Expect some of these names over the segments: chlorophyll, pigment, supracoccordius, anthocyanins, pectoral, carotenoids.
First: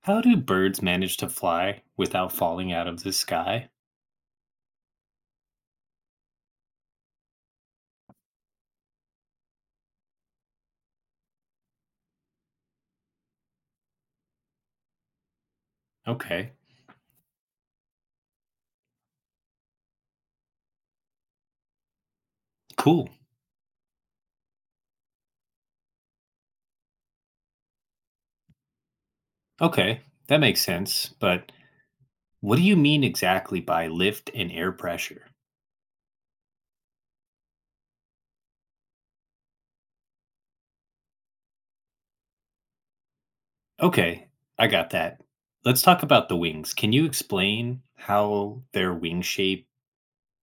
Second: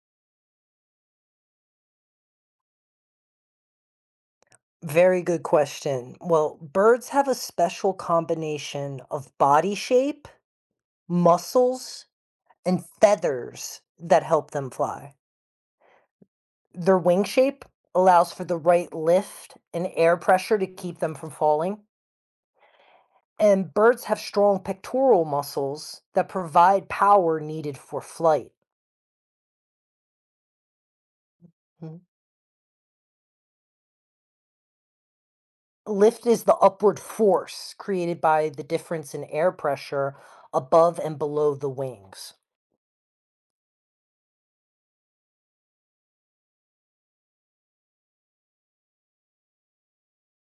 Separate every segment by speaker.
Speaker 1: How do birds manage to fly without falling out of the sky?
Speaker 2: Very good question. Well, birds have a special combination of body shape, muscles, and feathers that help them fly.
Speaker 1: Okay,
Speaker 2: Their wing shape allows for the right lift and air pressure to keep them from falling.
Speaker 1: cool.
Speaker 2: And birds have strong pectoral muscles that provide power needed for flight.
Speaker 1: Okay, that makes sense. But
Speaker 2: Mhm.
Speaker 1: what do you mean exactly by lift and air pressure?
Speaker 2: Lift is the upward force created by the difference in air pressure above and below the wings.
Speaker 1: Okay, I got that. Let's talk about the wings. Can you explain how their wing shape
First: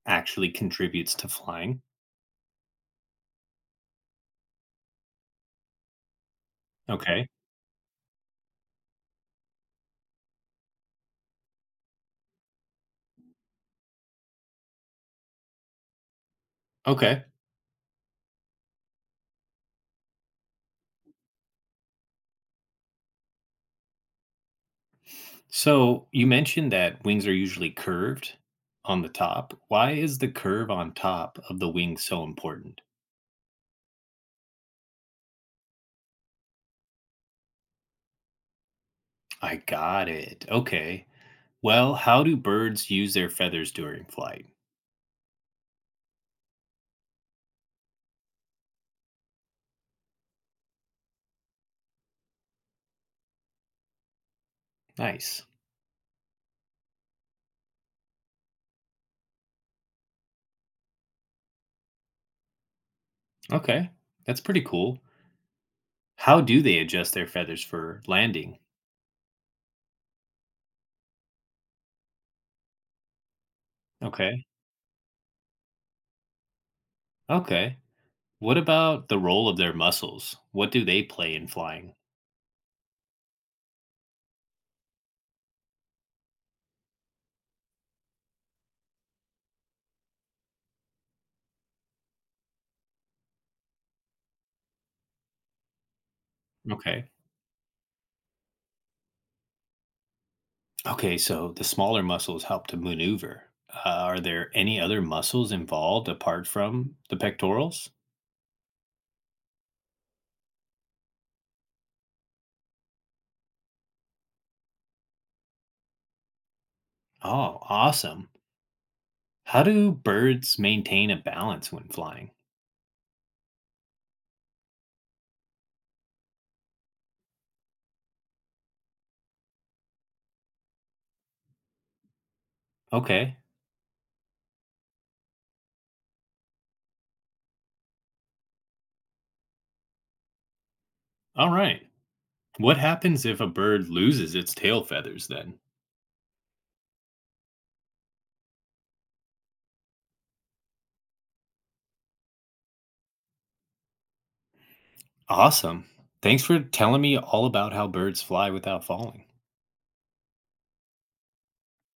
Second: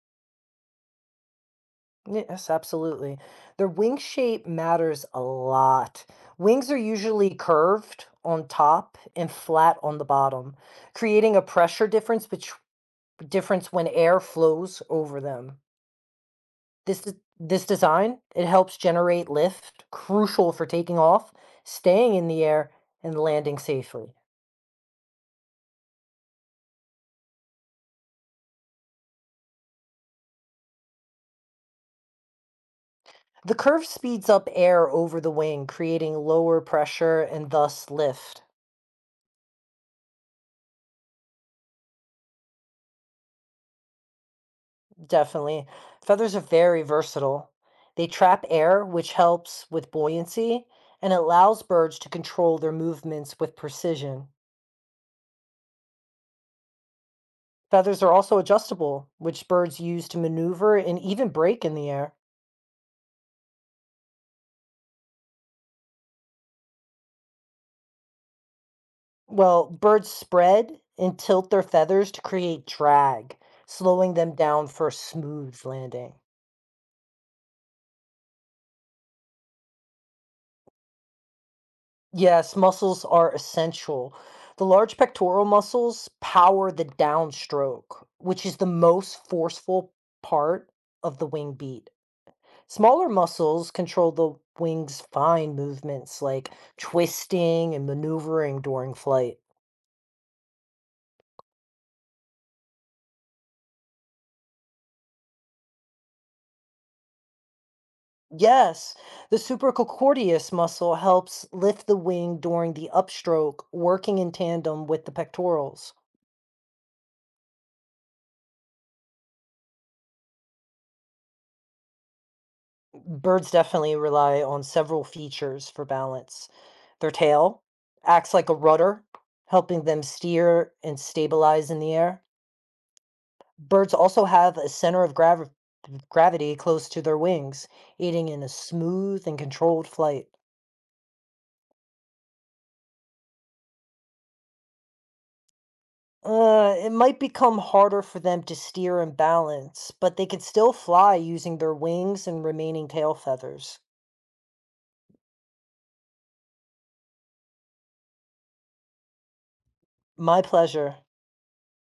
Speaker 1: actually contributes to flying?
Speaker 2: Yes, absolutely. Their wing shape matters a lot. Wings are
Speaker 1: Okay,
Speaker 2: usually curved on top and flat on the bottom, creating a pressure difference when air flows over them. This d-
Speaker 1: okay.
Speaker 2: this design, it helps generate lift, crucial for taking off, staying in the air, and landing safely.
Speaker 1: So you mentioned that wings are usually curved on the top. Why is the curve on top of the wing so important?
Speaker 2: The curve speeds up air over the wing, creating lower pressure and thus lift.
Speaker 1: I got it. Okay. Well, how do birds use their feathers during flight?
Speaker 2: Definitely. Feathers are very versatile. They trap air, which helps with buoyancy and allows birds to control their movements with precision.
Speaker 1: Nice.
Speaker 2: Feathers are also adjustable, which birds use to maneuver and even break in the air.
Speaker 1: Okay. That's pretty cool. How do they adjust their feathers for landing?
Speaker 2: Well, birds spread and tilt their feathers to create drag, slowing them
Speaker 1: Okay.
Speaker 2: down for a smooth landing.
Speaker 1: Okay. What about the role of their muscles? What do they play in flying?
Speaker 2: Yes, muscles are essential. The large pectoral muscles power the downstroke, which is the most forceful part of the wing beat. Smaller muscles control the wing's fine movements like
Speaker 1: Okay.
Speaker 2: twisting and maneuvering during flight.
Speaker 1: Okay, so the smaller muscles help to maneuver. Are there any other muscles involved apart from the pectorals?
Speaker 2: Yes, the supracoccordius muscle helps lift the wing during the upstroke, working in tandem with the pectorals.
Speaker 1: Oh, awesome. How do birds maintain a balance when flying?
Speaker 2: Birds definitely rely on several features for balance. Their tail acts like a rudder, helping them steer and stabilize in the air.
Speaker 1: Okay.
Speaker 2: Birds also have a center of gravity close to their wings, aiding in a smooth and controlled flight.
Speaker 1: All right. What happens if a bird loses its tail feathers then?
Speaker 2: It might become harder for them to steer and balance, but they can still fly using their wings and remaining tail feathers.
Speaker 1: Awesome. Thanks for telling me all about how birds fly without falling.
Speaker 2: My pleasure.